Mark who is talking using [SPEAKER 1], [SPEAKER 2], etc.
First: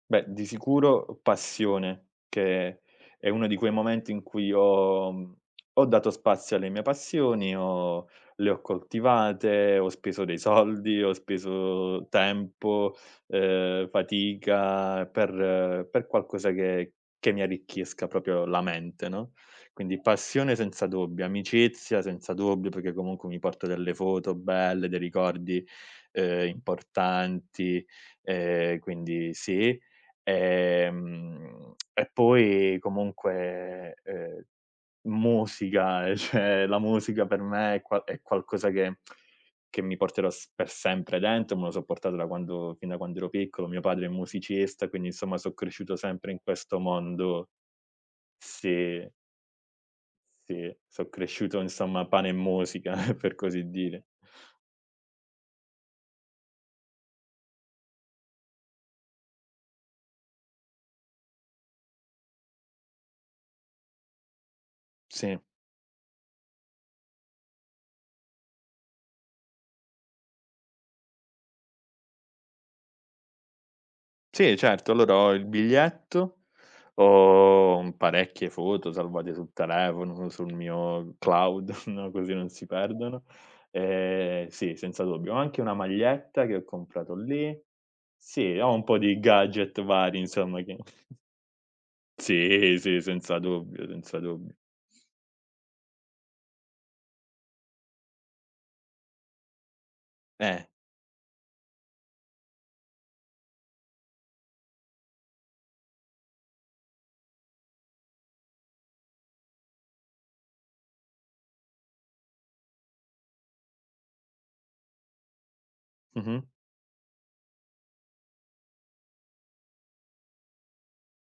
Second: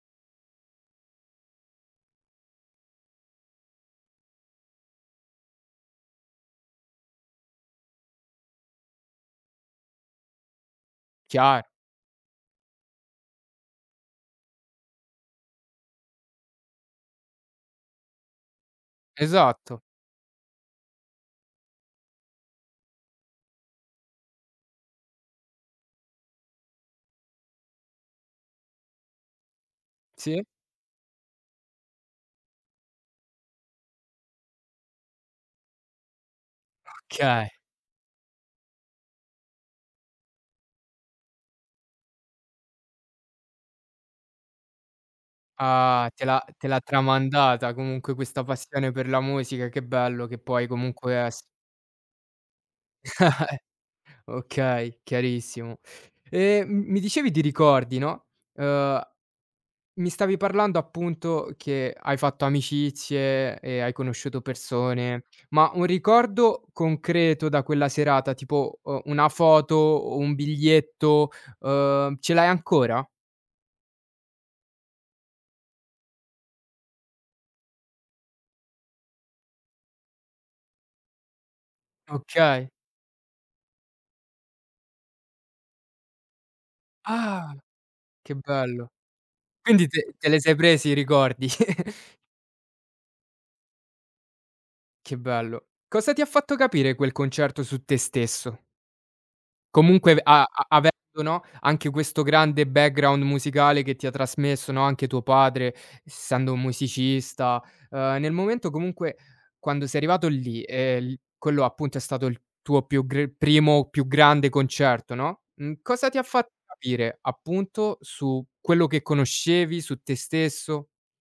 [SPEAKER 1] Beh, di sicuro passione, che è uno di quei momenti in cui io ho dato spazio alle mie passioni, ho le ho coltivate, ho speso dei soldi, ho
[SPEAKER 2] Chiar
[SPEAKER 1] speso tempo, ehm, fatica per per qualcosa che che mi arricchisca proprio la mente, no.
[SPEAKER 2] Esatto.
[SPEAKER 1] Quindi passione senza dubbio, amicizia senza dubbio, perché comunque mi porto delle foto belle, dei ricordi, ehm, importanti, ehm, quindi sì.
[SPEAKER 2] Sì.
[SPEAKER 1] Ehm, e poi comunque, ehm, musica, eh, cioè la musica per
[SPEAKER 2] Okay.
[SPEAKER 1] me è qua è qualcosa che che mi porterò s per sempre dentro, me lo so' portato da quando fin da quando ero piccolo. Mio padre è musicista, quindi insomma son cresciuto
[SPEAKER 2] Ah! Te
[SPEAKER 1] sempre in
[SPEAKER 2] l'ha te l'ha
[SPEAKER 1] questo mondo
[SPEAKER 2] tramandata comunque questa passione per
[SPEAKER 1] Sì.
[SPEAKER 2] la musica, che bello che puoi
[SPEAKER 1] Sì, so
[SPEAKER 2] comunque es
[SPEAKER 1] cresciuto insomma a pane e musica per
[SPEAKER 2] Eh
[SPEAKER 1] così dire.
[SPEAKER 2] Okay, chiarissimo. E m mi dicevi di ricordi, no, uhm, mi stavi parlando appunto che hai fatto amicizie e hai conosciuto persone.
[SPEAKER 1] Sì.
[SPEAKER 2] Ma un ricordo concreto da quella serata tipo, uhm, una foto o un biglietto, uhm, ce l'hai ancora?
[SPEAKER 1] Sì certo, allora ho il biglietto, ho, mhmm, parecchie foto salvate sul telefono, sul mio cloud, no, così non si
[SPEAKER 2] Okay.
[SPEAKER 1] perdono. Ehm, sì, senza dubbio, ho anche una maglietta che ho comprato
[SPEAKER 2] Ah!
[SPEAKER 1] lì.
[SPEAKER 2] Che
[SPEAKER 1] Sì, ho un
[SPEAKER 2] bello.
[SPEAKER 1] po' di gadget
[SPEAKER 2] Quindi t
[SPEAKER 1] vari
[SPEAKER 2] te le sei
[SPEAKER 1] insomma che
[SPEAKER 2] presi i ricordi?
[SPEAKER 1] Sì, sì senza dubbio, senza dubbio.
[SPEAKER 2] Che bello. Cosa ti ha fatto capire quel concerto su te stesso? Comunque a
[SPEAKER 1] Eh.
[SPEAKER 2] avendo, no? Anche questo grande background musicale che ti ha trasmesso, no, anche tuo padre, essendo un musicista, ehm, nel momento comunque quando sei arrivato lì, e l quello appunto è stato il tuo più gr primo più grande concerto, no, mhmm, cosa ti ha
[SPEAKER 1] Mh-mh.
[SPEAKER 2] fatto capire, appunto, su quello che conoscevi, su te stesso?